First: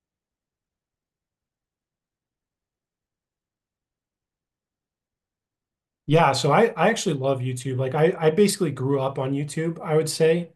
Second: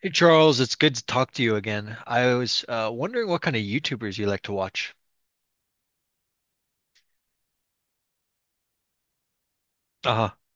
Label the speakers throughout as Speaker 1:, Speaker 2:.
Speaker 1: Hey Charles, it's good to talk to you again. I was wondering what kind of YouTubers you like to watch.
Speaker 2: Yeah, so I actually love YouTube. Like I basically grew up on YouTube, I would
Speaker 1: Uh-huh.
Speaker 2: say.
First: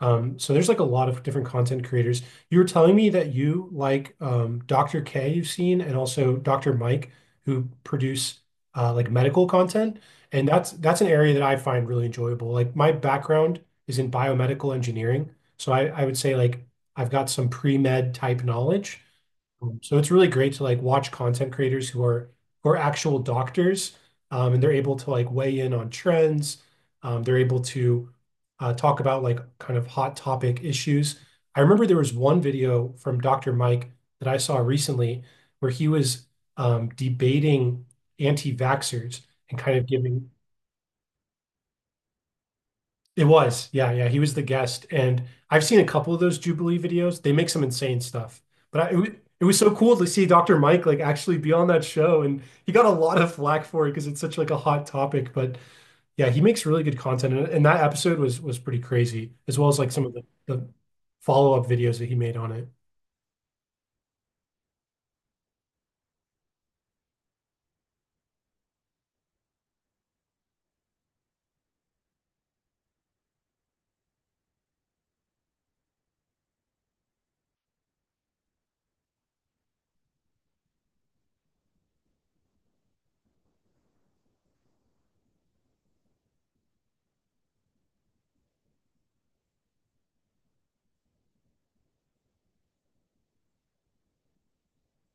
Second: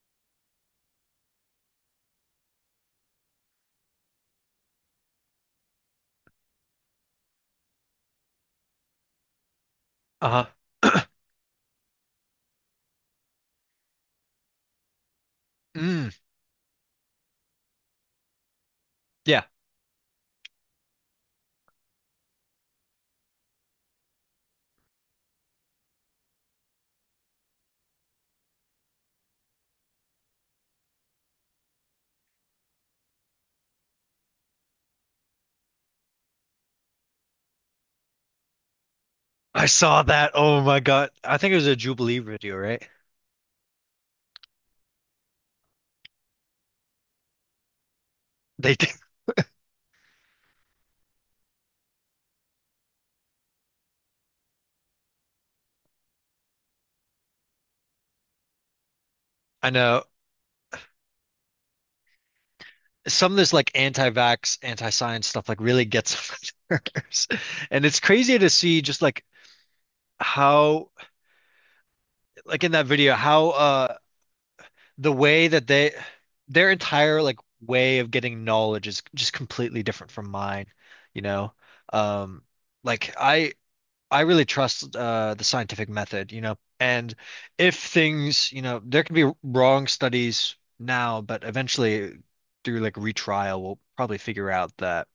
Speaker 2: So there's like a lot of different content creators. You were telling me that you like Dr. K you've seen and also Dr. Mike who produce like medical content,
Speaker 1: Uh-huh.
Speaker 2: and that's an area that I find really enjoyable. Like my background is in biomedical engineering, so I
Speaker 1: Mm,
Speaker 2: would say like I've got some pre-med type knowledge,
Speaker 1: yeah.
Speaker 2: so it's really great to like watch content creators who are actual doctors, and they're able to like weigh in on trends. They're able to talk about like kind of hot topic issues. I remember there was one video from Dr. Mike that I saw recently where he was debating anti-vaxxers and
Speaker 1: I
Speaker 2: kind of
Speaker 1: saw
Speaker 2: giving
Speaker 1: that. Oh my God. I think it was a Jubilee video, right?
Speaker 2: it was. Yeah, yeah. He was the guest. And I've seen a couple of those Jubilee videos. They make some insane stuff.
Speaker 1: They
Speaker 2: But
Speaker 1: did.
Speaker 2: it was so cool to see Dr. Mike like actually be on that show. And he got a lot of flack for it because it's such like a hot topic. But yeah, he makes really good content. And that episode was pretty crazy, as well
Speaker 1: I
Speaker 2: as like
Speaker 1: know.
Speaker 2: some of the follow-up videos that he made on it.
Speaker 1: Some of this like anti-vax, anti-science stuff like really gets on my nerves. And it's crazy to see just like how like in that video, how the way that they their entire like way of getting knowledge is just completely different from mine, you know. Um like I really trust the scientific method. And if things, there can be wrong studies now, but eventually through like retrial we'll probably figure out that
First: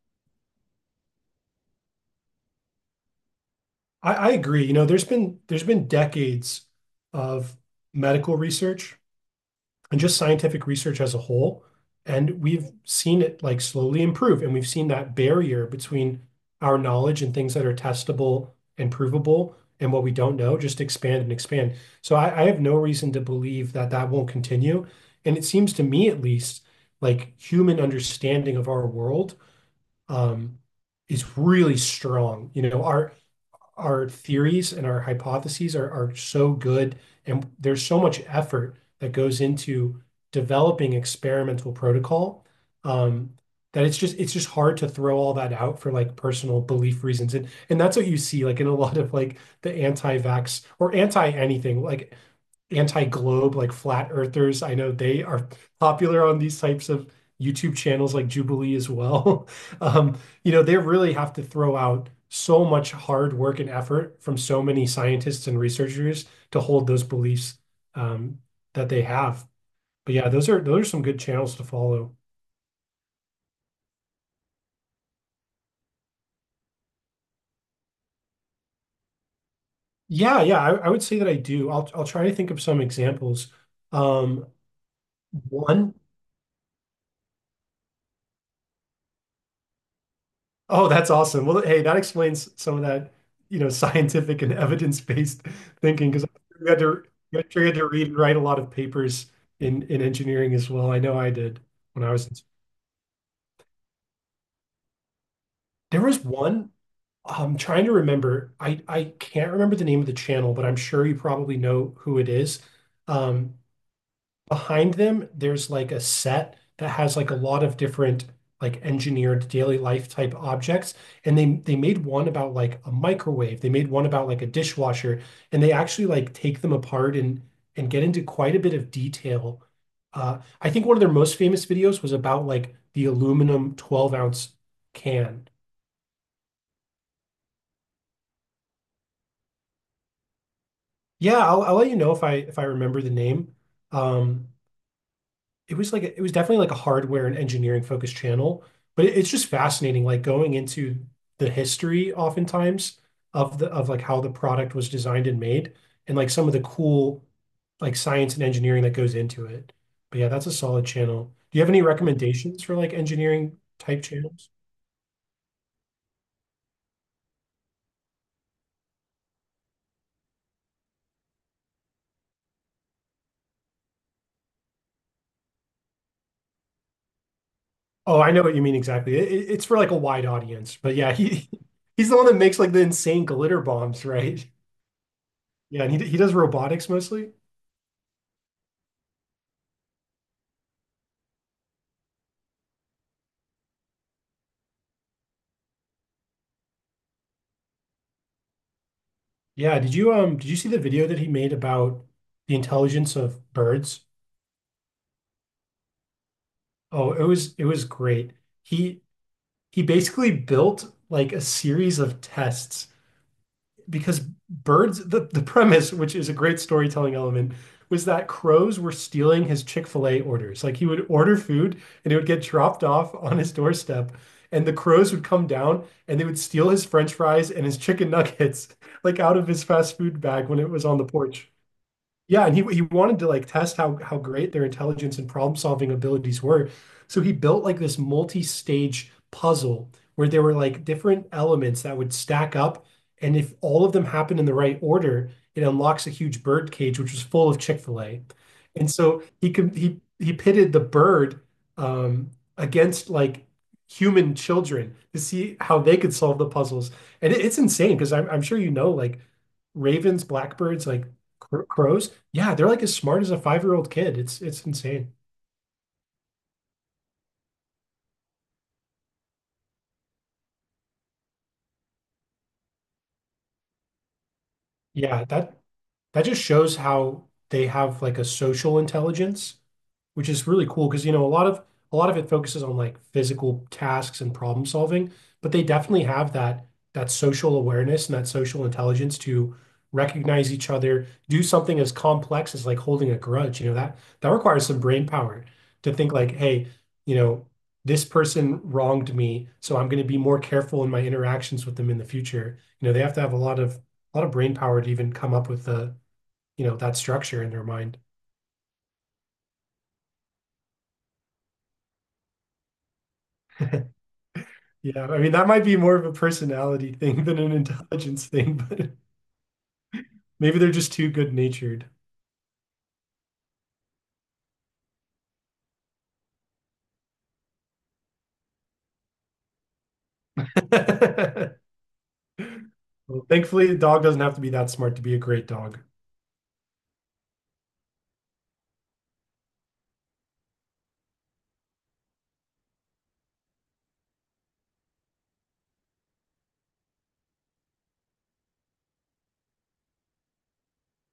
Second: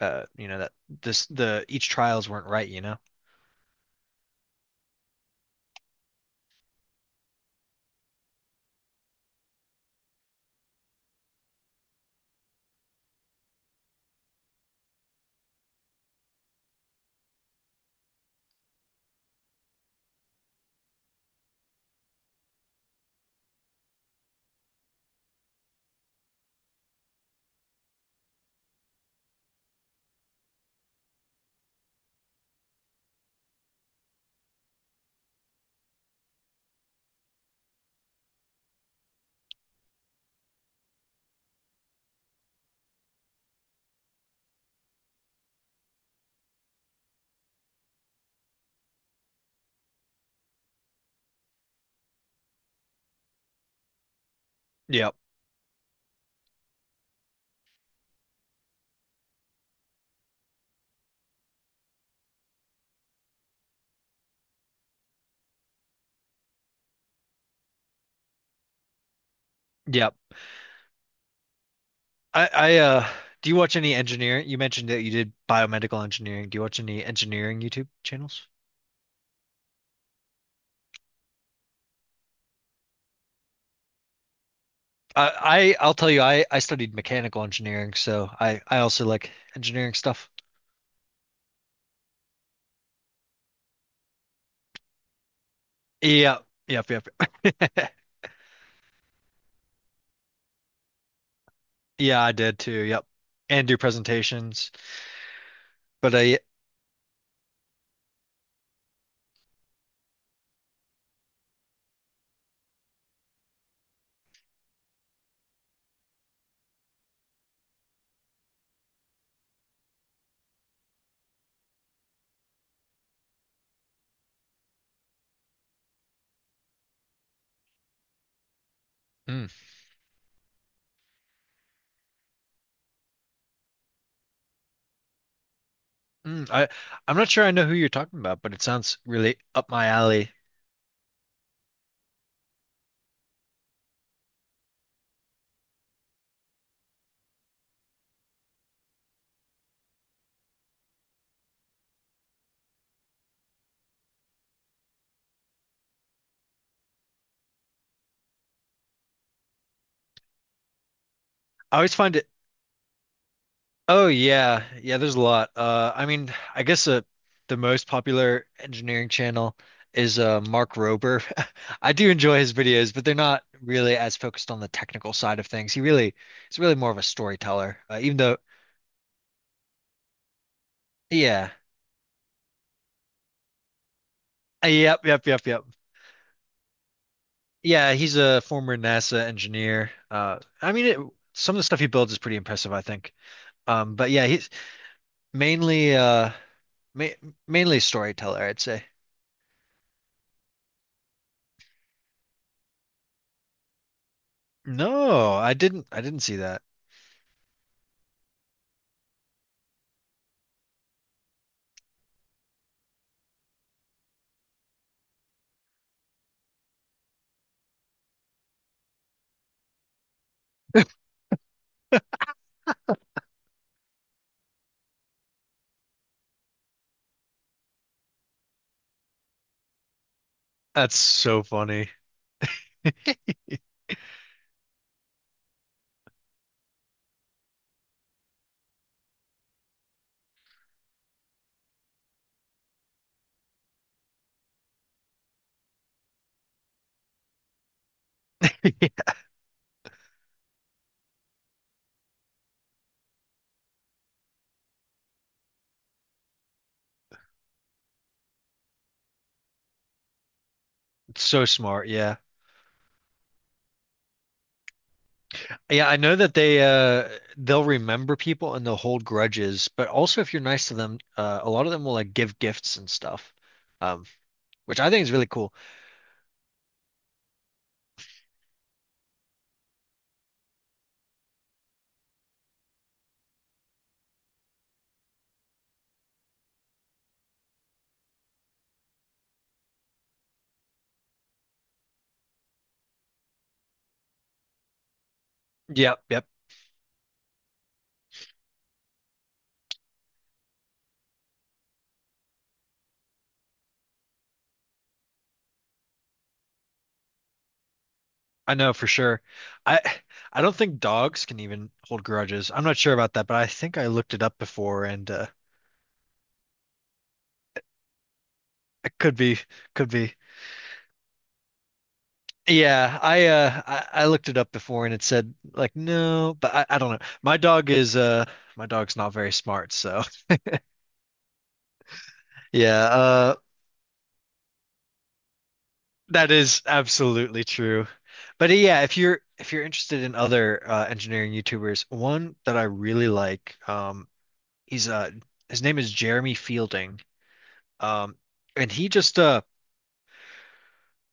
Speaker 1: you know that this the each trials weren't right.
Speaker 2: I agree. You know, there's been decades of medical research and just scientific research as a whole. And we've seen it like slowly improve, and we've seen that barrier between our knowledge and things that are testable and provable and what we don't know just expand and expand. So I have no reason to believe that that won't continue. And it seems to me, at least, like human understanding of our world um, is really strong. You know, our theories and our hypotheses are so good, and there's so much effort that goes into developing experimental protocol um, that it's just hard to throw all that out for like personal belief reasons. And that's what you see like in a lot of like the anti-vax or anti anything, like anti-globe, like flat earthers. I know
Speaker 1: Yep.
Speaker 2: they are popular on these types of YouTube channels like Jubilee as well. Um, you know, they really have to throw out so much hard work and effort from so many scientists and researchers to hold those beliefs um, that they have.
Speaker 1: Yep.
Speaker 2: But yeah, those are some good channels to follow.
Speaker 1: I Do you watch any engineering? You mentioned that you did biomedical engineering. Do you watch any engineering YouTube channels?
Speaker 2: Yeah, yeah, I would say that I do. I'll try to think of some examples. Um,
Speaker 1: I'll
Speaker 2: one.
Speaker 1: tell you, I studied mechanical engineering, so I also like engineering stuff.
Speaker 2: Oh, that's awesome. Well, hey, that explains some of that, you know, scientific and evidence-based thinking because
Speaker 1: Yeah,
Speaker 2: we had
Speaker 1: yep,
Speaker 2: to
Speaker 1: yep.
Speaker 2: we had to we had to read and write a lot of papers in engineering as well. I know I did when I
Speaker 1: Yeah,
Speaker 2: was
Speaker 1: I
Speaker 2: in,
Speaker 1: did too. Yep, and do presentations.
Speaker 2: there
Speaker 1: But
Speaker 2: was
Speaker 1: I
Speaker 2: one I'm trying to remember. I can't remember the name of the channel, but I'm sure you probably know who it is. Um, behind them, there's like a set that has like a lot of different like engineered daily life type objects. And they made one about like a microwave. They made one about like a dishwasher. And they actually like take them apart and get into quite a bit of
Speaker 1: mm,
Speaker 2: detail. I think one of their most famous videos was about like the aluminum 12-ounce can.
Speaker 1: mm, I I'm not sure I know who you're talking about, but it sounds really up my alley.
Speaker 2: Yeah, I'll let you know if I remember the name. Um, it was like a, it was definitely like a hardware and engineering focused channel, but it's just fascinating, like going into the history oftentimes of the of like how the product was designed and made, and like some of the cool like science and engineering that goes into it. But yeah, that's a solid channel. Do you have
Speaker 1: I
Speaker 2: any
Speaker 1: always find it
Speaker 2: recommendations for like engineering type
Speaker 1: Oh
Speaker 2: channels?
Speaker 1: yeah, yeah. There's a lot. I mean, I guess the most popular engineering channel is Mark Rober. I do enjoy his videos, but they're not really as focused on the technical side of things. He's really more of a storyteller. Even
Speaker 2: Oh, I
Speaker 1: though,
Speaker 2: know what you mean exactly. It's for like a wide audience, but yeah, he
Speaker 1: yeah.
Speaker 2: he's the one that makes like the insane glitter bombs, right?
Speaker 1: Yep, yep, yep, yep.
Speaker 2: Yeah, and he does robotics mostly.
Speaker 1: Yeah, he's a former NASA engineer. I mean, some of the stuff he builds is pretty impressive, I think. But yeah, he's mainly uh, ma mainly storyteller, I'd say.
Speaker 2: Yeah, did you see the video that he made about the intelligence of birds?
Speaker 1: No, I didn't. I didn't see that.
Speaker 2: Oh, it was great. He he basically built like a series of tests because birds the premise, which is a great storytelling element, was that crows were stealing his Chick-fil-A orders. Like he would order food and it would get dropped off on his doorstep, and the crows would come down and they would steal his French fries and his chicken nuggets like out of his fast food bag when it was
Speaker 1: That's
Speaker 2: on the
Speaker 1: so
Speaker 2: porch.
Speaker 1: funny.
Speaker 2: Yeah, and he wanted to like test how great their intelligence and problem-solving abilities were. So he built like this multi-stage puzzle where there were like different elements that would stack up, and if all of them happen in the right order, it unlocks a huge bird cage which was full of Chick-fil-A. And so he could he pitted the bird um against like human children to see how they could solve the puzzles. And it's insane because I'm sure you know like ravens, blackbirds, like
Speaker 1: It's so
Speaker 2: cr-
Speaker 1: smart,
Speaker 2: crows,
Speaker 1: yeah.
Speaker 2: yeah, they're like as smart as a five-year-old kid. It's insane.
Speaker 1: Yeah, I know that they'll remember people and they'll hold grudges, but also if you're nice to them, a lot of them will like give gifts and stuff. Um, which I think is
Speaker 2: Yeah,
Speaker 1: really cool.
Speaker 2: that That just shows how they have like a social intelligence, which is really cool because you know a lot of it focuses on like physical tasks and problem solving, but they definitely have that social awareness and that social intelligence to recognize each other, do something as complex as like holding a grudge. You know, that requires some brain power to
Speaker 1: Yep,
Speaker 2: think
Speaker 1: yep.
Speaker 2: like, hey, you know, this person wronged me, so I'm going to be more careful in my interactions with them in the future. You know, they have to have a lot of brain power to even come up with a you know, that structure in their mind.
Speaker 1: I know for sure. I I don't think dogs can even hold grudges. I'm not sure about that, but I think I looked it up before
Speaker 2: Yeah,
Speaker 1: and
Speaker 2: I mean, that might be more of a personality thing than an intelligence thing, but
Speaker 1: it could be.
Speaker 2: maybe they're just too good-natured.
Speaker 1: Yeah, I looked it up before and it said like no, but I don't know. My dog's not very smart, so yeah,
Speaker 2: Well, thankfully, the dog doesn't have to be that smart to be a great dog.
Speaker 1: that is absolutely true. But yeah, if you're interested in other engineering YouTubers, one that I really like. Um he's uh his name is Jeremy Fielding. Um and he just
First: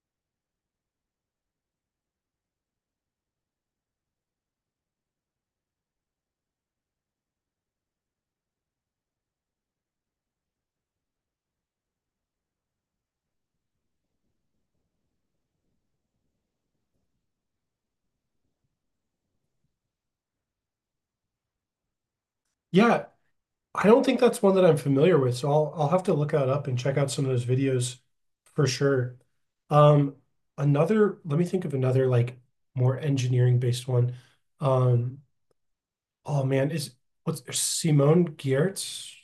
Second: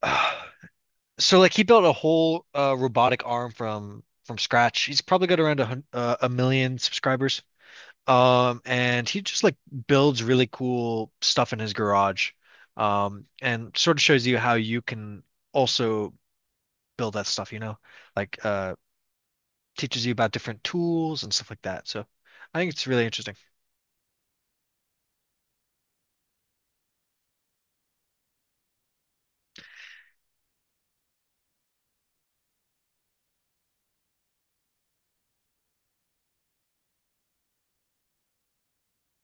Speaker 1: so like he built a whole robotic arm from scratch. He's probably got around a million subscribers. And he just like builds really cool stuff in his garage. And sort of shows you how you can also build that stuff, like teaches you about different tools and stuff like that. So I think it's really
Speaker 2: Yeah,
Speaker 1: interesting.
Speaker 2: I don't think that's one that I'm familiar with, so I'll have to look that up and check out some of those videos for sure. Um, another, let me think of another like more engineering based one. Um, oh man, is what's Simone Giertz?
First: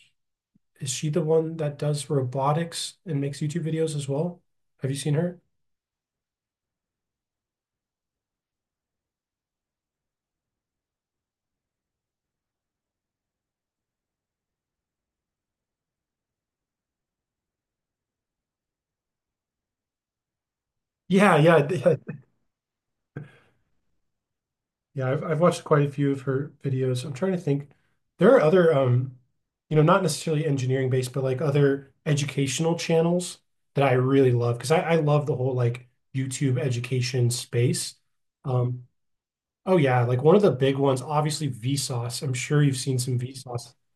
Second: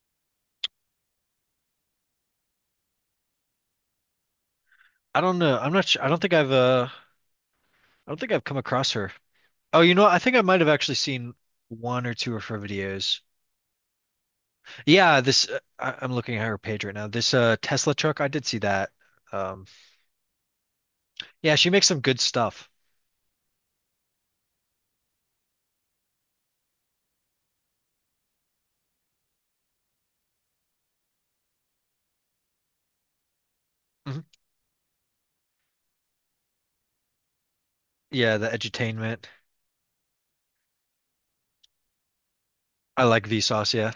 Speaker 2: Is she the one that does robotics and makes YouTube videos as well? Have you seen
Speaker 1: I don't
Speaker 2: her?
Speaker 1: know. I'm not sure. I don't think I've come across her. Oh, you know what? I think I might have actually seen one or two of her videos. Yeah, I'm looking at her page right now. This Tesla truck, I did see that. Um,
Speaker 2: Yeah,
Speaker 1: yeah,
Speaker 2: yeah,
Speaker 1: she makes
Speaker 2: yeah.
Speaker 1: some good stuff.
Speaker 2: Yeah, I've watched quite a few of her videos. I'm trying to think. There are other you know, not necessarily engineering based, but like other educational channels that I
Speaker 1: Mhm.
Speaker 2: really love because I love the whole like YouTube education space.
Speaker 1: Yeah, the
Speaker 2: Um,
Speaker 1: edutainment.
Speaker 2: oh yeah, like one of the big ones, obviously Vsauce. I'm sure you've seen
Speaker 1: I
Speaker 2: some
Speaker 1: like Vsauce.
Speaker 2: Vsauce.
Speaker 1: Yeah,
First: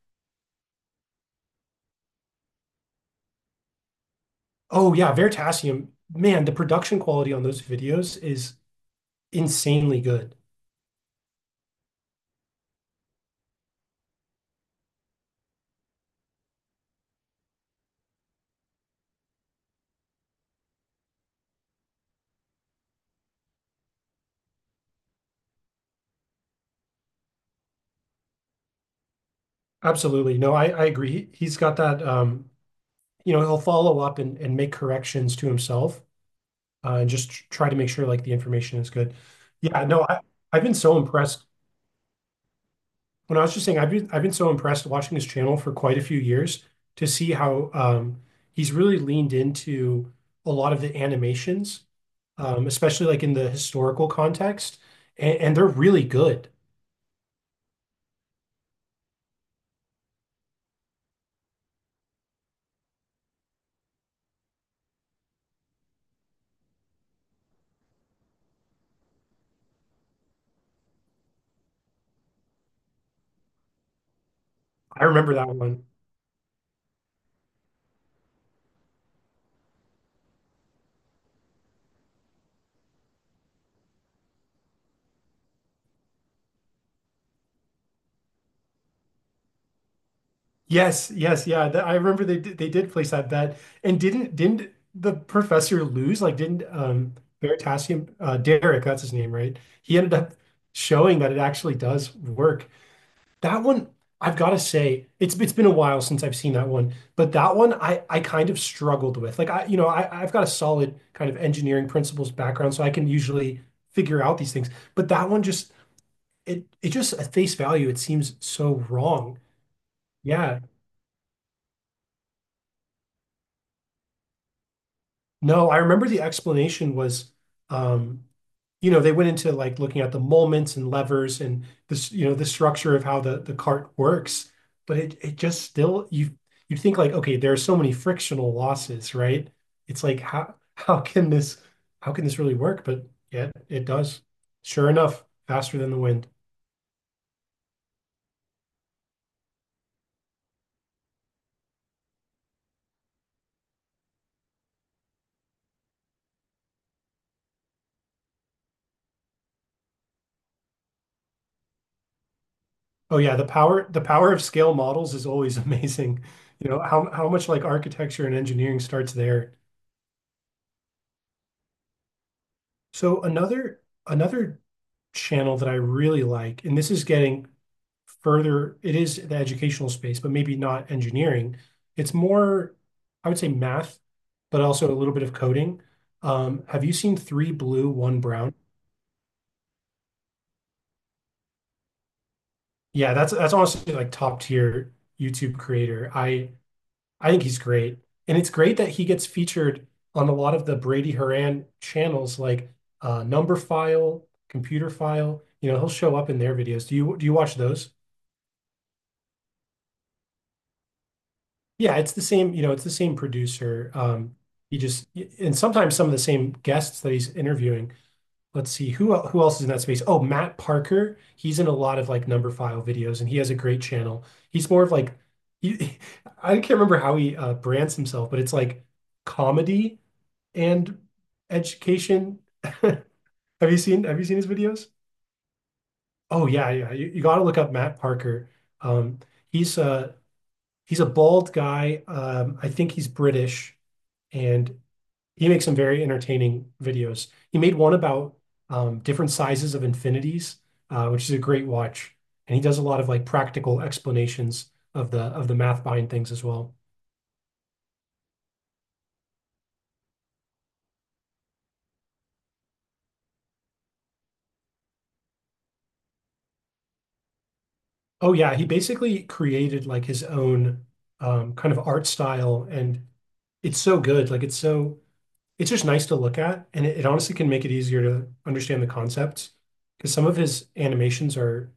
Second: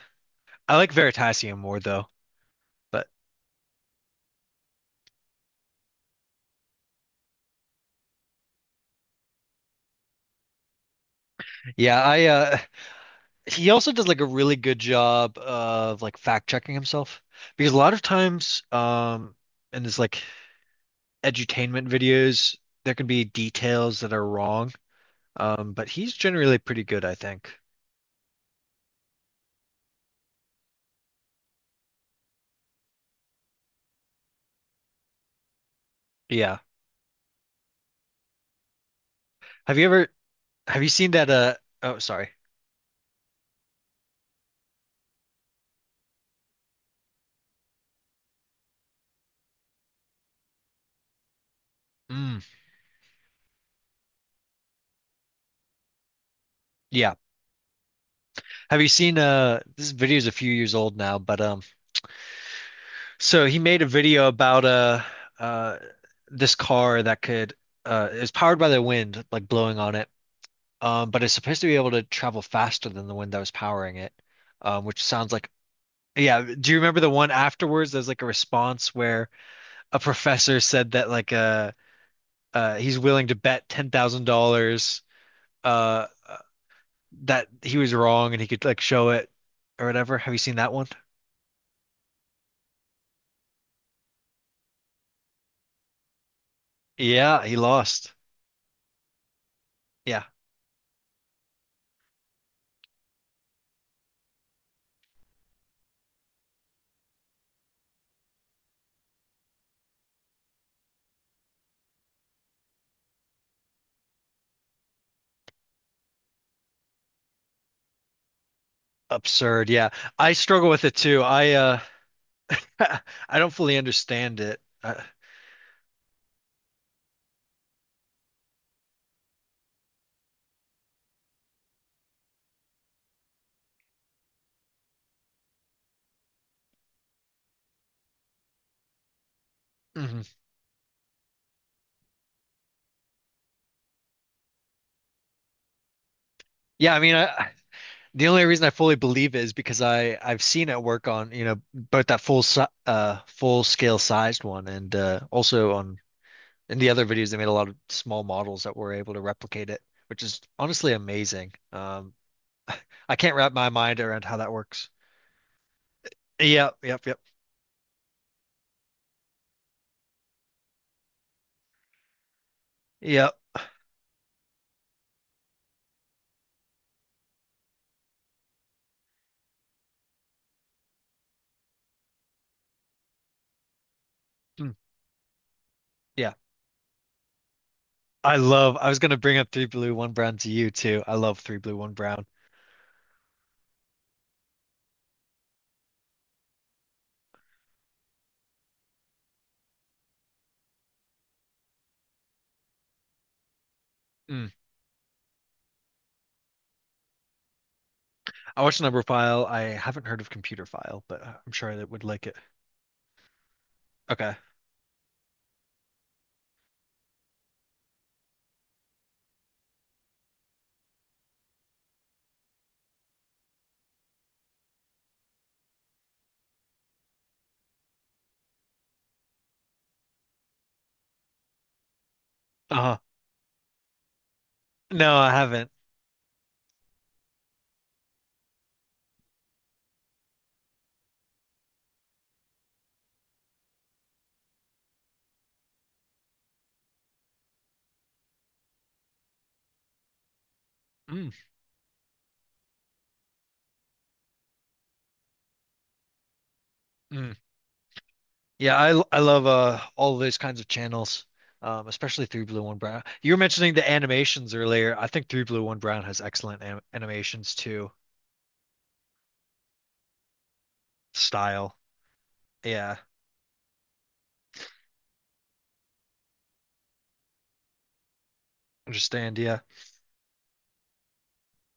Speaker 1: I like Veritasium more though. But
Speaker 2: Oh yeah, Veritasium. Man, the production quality on those videos is insanely good.
Speaker 1: yeah, I he also does like a really good job of like fact checking himself, because a lot of times in this like edutainment videos there can be details that are wrong, but he's generally pretty good, I think.
Speaker 2: Absolutely. No, I agree. He's got that, you know, he'll follow up and make corrections to himself
Speaker 1: Yeah,
Speaker 2: and just try to make sure like the information is good.
Speaker 1: have
Speaker 2: Yeah,
Speaker 1: you
Speaker 2: no,
Speaker 1: ever
Speaker 2: I, I've been
Speaker 1: have you
Speaker 2: so
Speaker 1: seen that,
Speaker 2: impressed.
Speaker 1: oh, sorry.
Speaker 2: When I was just saying, I've been so impressed watching his channel for quite a few years to see how he's really leaned into a lot of the animations,
Speaker 1: Mm,
Speaker 2: especially like in the historical context, and they're really good.
Speaker 1: yeah, have you seen this video is a few years old now, but so he made a video about uh this car that could it powered by the wind, like blowing on it. But it's supposed to be able to travel faster than the wind that was powering it, which
Speaker 2: I
Speaker 1: sounds
Speaker 2: remember that
Speaker 1: like
Speaker 2: one.
Speaker 1: yeah. Do you remember the one afterwards? There's like a response where a professor said that like he's willing to bet $10,000 uh uh, that he was wrong and he could like show it or whatever. Have you seen that one?
Speaker 2: Yes, yes, yeah. That, I remember they did place that bet, and didn't the professor lose? Like, didn't
Speaker 1: Yeah, he lost.
Speaker 2: Veritasium Derek? That's his name, right? He ended
Speaker 1: Yeah,
Speaker 2: up showing that it actually does work. That one, I've got to say, it's been a while since I've seen that one, but that one I kind of struggled with. Like, I you know I've got a solid kind of engineering principles background, so I can usually figure out these things. But that one just it just at face value, it seems so wrong.
Speaker 1: absurd. Yeah, I
Speaker 2: Yeah,
Speaker 1: struggle with it too. I I don't fully understand it. Uh,
Speaker 2: no, I remember the explanation was, um, you know, they went into like looking at the moments and levers and this, you know, the structure of how the cart works, but it just still you you think like, okay, there are so many frictional losses, right? It's like
Speaker 1: mhm.
Speaker 2: how can this how can this really work? But yeah, it does. Sure enough, faster than the wind.
Speaker 1: Yeah, I mean, I The only reason I fully believe it is because I've seen it work on, both that full scale sized one and also on in the other videos they made a lot of small models that were able to replicate it, which is honestly amazing. I
Speaker 2: Oh yeah,
Speaker 1: can't
Speaker 2: the
Speaker 1: wrap my
Speaker 2: power
Speaker 1: mind
Speaker 2: the
Speaker 1: around
Speaker 2: power
Speaker 1: how
Speaker 2: of
Speaker 1: that
Speaker 2: scale
Speaker 1: works.
Speaker 2: models is always amazing. You
Speaker 1: Yep,
Speaker 2: know,
Speaker 1: yep,
Speaker 2: how
Speaker 1: yep.
Speaker 2: how much like architecture and engineering starts there. So
Speaker 1: Yep.
Speaker 2: another another channel that I really like, and this is getting further, it is the educational space, but maybe not engineering. It's more, I would say math, but
Speaker 1: Mm,
Speaker 2: also a little bit of coding.
Speaker 1: yeah.
Speaker 2: Have you seen Three Blue, One Brown?
Speaker 1: I was gonna bring up Three Blue, One Brown to you too. I love Three Blue, One Brown.
Speaker 2: Yeah, that's honestly like top tier YouTube creator. I think he's great. And it's great that he gets featured on a lot of the Brady Haran channels like Number File,
Speaker 1: Mm.
Speaker 2: Computer File. You know, he'll show up in their videos. Do you watch those?
Speaker 1: I watched Number File. I haven't heard of Computer File, but I'm sure I
Speaker 2: Yeah,
Speaker 1: would
Speaker 2: it's the
Speaker 1: like it.
Speaker 2: same, you know, it's the same producer.
Speaker 1: Okay.
Speaker 2: He just and sometimes some of the same guests that he's interviewing. Let's see who else is in that space. Oh, Matt Parker. He's in a lot of like number file videos, and he has a great channel. He's more of like, he, I can't remember how he brands himself, but it's like comedy and education.
Speaker 1: Uh-huh.
Speaker 2: Have you seen his videos?
Speaker 1: No, I haven't.
Speaker 2: Oh yeah, yeah. You got to look up Matt Parker. Um, he's a he's a bald guy. I think he's British and he makes some very entertaining videos. He made one about different sizes of infinities, which is
Speaker 1: Mm.
Speaker 2: a great watch. And he does a lot of like practical explanations of the math behind things as well.
Speaker 1: Mm. Yeah, I love all those kinds of channels, especially Three Blue One Brown. You were mentioning the animations earlier. I think Three Blue One Brown has excellent animations too.
Speaker 2: Oh yeah, he basically created like his own kind
Speaker 1: Style,
Speaker 2: of art style,
Speaker 1: yeah,
Speaker 2: and it's so good. Like it's so it's just nice to look at, and it honestly can make it easier to understand the
Speaker 1: understand,
Speaker 2: concepts
Speaker 1: yeah,
Speaker 2: because some of his animations are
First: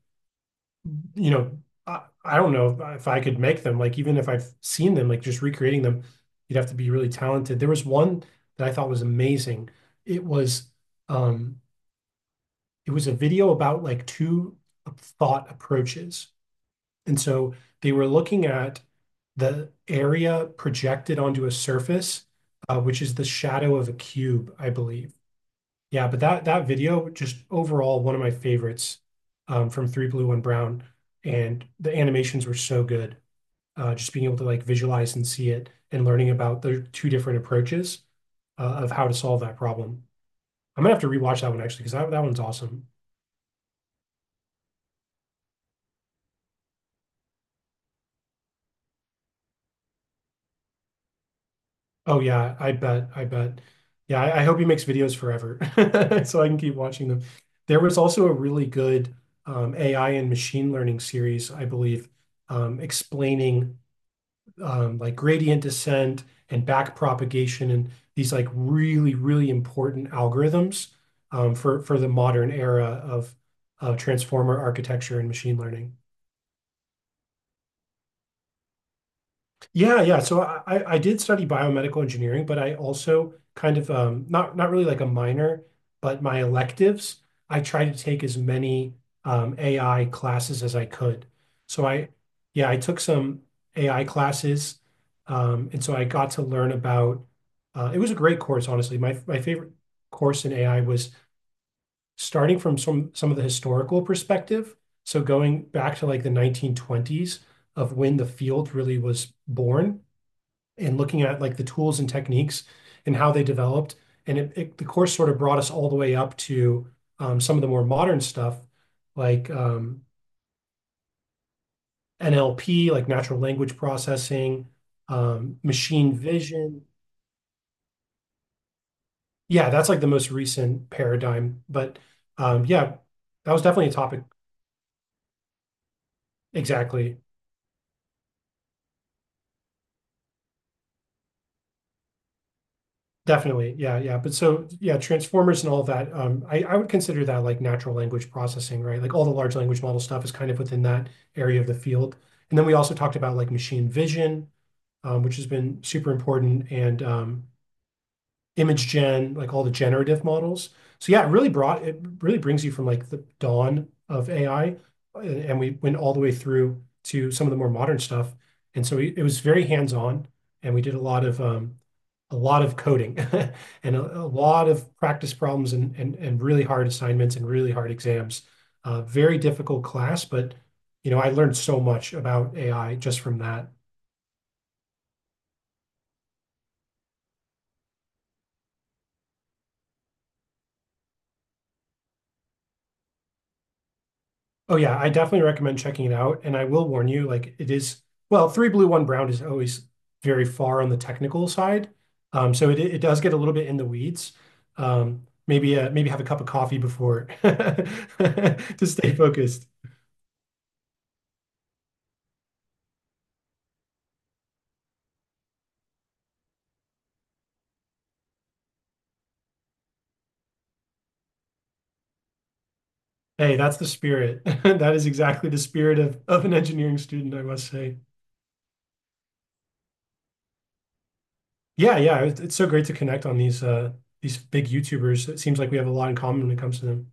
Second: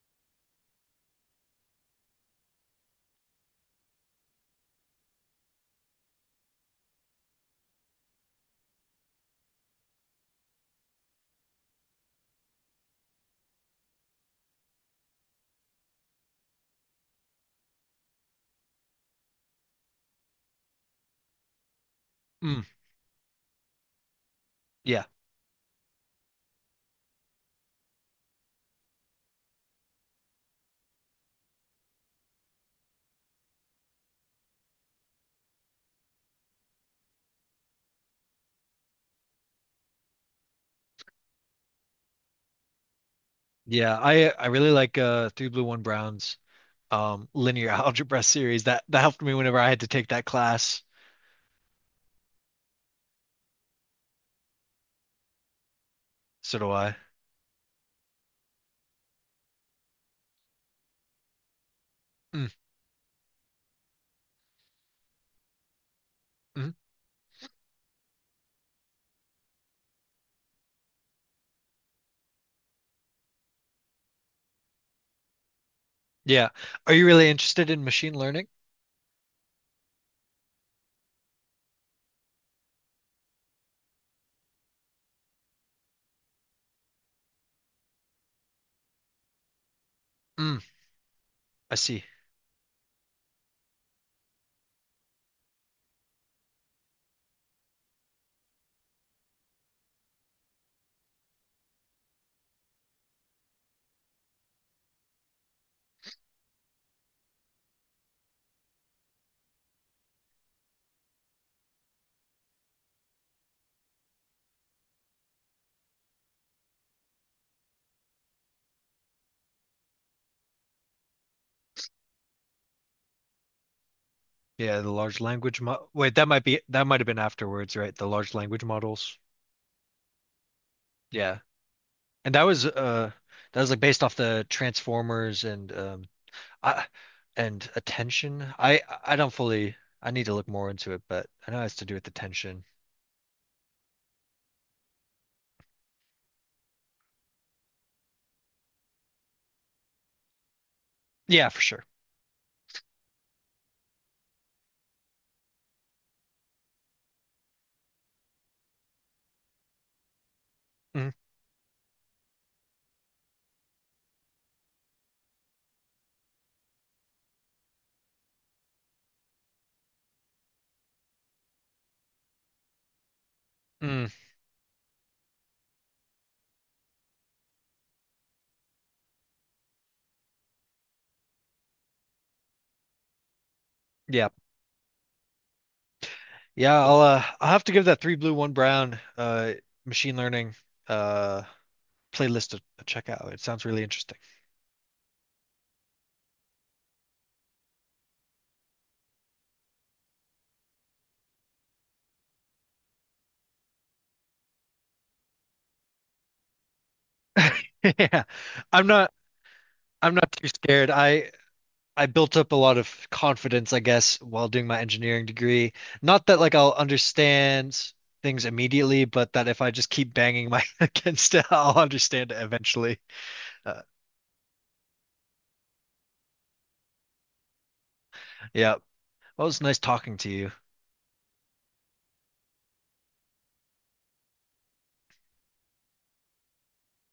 Speaker 2: you know, I don't know if I could make them. Like even if I've seen them, like just recreating them, you'd have to be really talented. There was one that I thought was amazing. It was um it was a video about like two thought approaches. And so they were looking at the area projected onto a surface,
Speaker 1: mm.
Speaker 2: which is the shadow of a cube, I
Speaker 1: Yeah,
Speaker 2: believe. Yeah, but that video just overall one of my favorites from Three Blue One Brown, and the animations were so good. Just being able to like visualize and see it, and learning about the two different approaches of how to solve that problem. I'm gonna have to rewatch that one actually because that one's awesome.
Speaker 1: yeah. I really like Three Blue One Brown's linear algebra series. That helped me whenever I had to take that class.
Speaker 2: Oh yeah, I bet, I bet. Yeah, I hope he makes videos forever so I can
Speaker 1: So do
Speaker 2: keep
Speaker 1: I.
Speaker 2: watching them. There was also a really good AI and machine learning series, I believe,
Speaker 1: Mm.
Speaker 2: explaining like gradient descent and
Speaker 1: Mm.
Speaker 2: backpropagation and these like really, really important algorithms for the modern era of transformer architecture and machine learning.
Speaker 1: Yeah. Are you really interested in machine learning?
Speaker 2: Yeah, yeah. So I did study biomedical engineering, but I also kind of not really like a minor, but my electives, I tried to take as many AI
Speaker 1: Mm.
Speaker 2: classes as I could.
Speaker 1: I
Speaker 2: So
Speaker 1: see.
Speaker 2: I, yeah, I took some AI classes, and so I got to learn about. It was a great course, honestly. My favorite course in AI was starting from some of the historical perspective. So going back to like the 1920s of when the field really was born and looking at like the tools and techniques and how they developed. The course sort of brought us all the way up to some of the more modern stuff like NLP, like natural language processing,
Speaker 1: Yeah, the large language mo wait,
Speaker 2: machine vision.
Speaker 1: that might have been afterwards, right? The large language models.
Speaker 2: Yeah, that's like the most recent
Speaker 1: Yeah.
Speaker 2: paradigm. But
Speaker 1: And that was
Speaker 2: Yeah,
Speaker 1: uh
Speaker 2: that
Speaker 1: that
Speaker 2: was
Speaker 1: was like
Speaker 2: definitely a
Speaker 1: based off
Speaker 2: topic.
Speaker 1: the Transformers and I
Speaker 2: Exactly.
Speaker 1: and attention. I don't fully I need to look more into it, but I know it has to do with attention.
Speaker 2: Definitely. Yeah, yeah. But so yeah, transformers and all of that, I would consider that like natural language processing, right? Like all the large language model stuff is kind of within that
Speaker 1: Yeah, for
Speaker 2: area of the
Speaker 1: sure.
Speaker 2: field. And then we also talked about like machine vision, which has been super important, and image gen, like all the generative models. So
Speaker 1: Mm,
Speaker 2: yeah, it really brings you from like the dawn of AI, and we went all the way through to some of the more modern stuff. It was very hands-on, and we did a lot of coding and
Speaker 1: mm,
Speaker 2: a lot of practice problems and really hard assignments and really hard exams. Very difficult class, but you know, I learned so much about AI just from that.
Speaker 1: yeah. Yeah, I'll have to give that Three Blue, One Brown machine learning uh playlist a check out. It sounds really interesting.
Speaker 2: Oh yeah, I definitely recommend checking it out. And I will warn you, like it is, well, three blue, one brown is always very far on the technical side. So it it does get a little bit in the weeds. Maybe have a cup of coffee before
Speaker 1: Yeah.
Speaker 2: to
Speaker 1: I'm not
Speaker 2: stay focused.
Speaker 1: I'm not too scared. I built up a lot of confidence, I guess, while doing my engineering degree. Not that like I'll understand things immediately, but that if I just keep banging my head against it, I'll understand it eventually.
Speaker 2: Hey, that's
Speaker 1: Uh,
Speaker 2: the spirit. That is exactly the spirit of an engineering student, I must say.
Speaker 1: yeah. Well, it was nice talking to you.
Speaker 2: Yeah, yeah, it's so great to connect on these big YouTubers. It seems like we have a lot in common when it comes to them.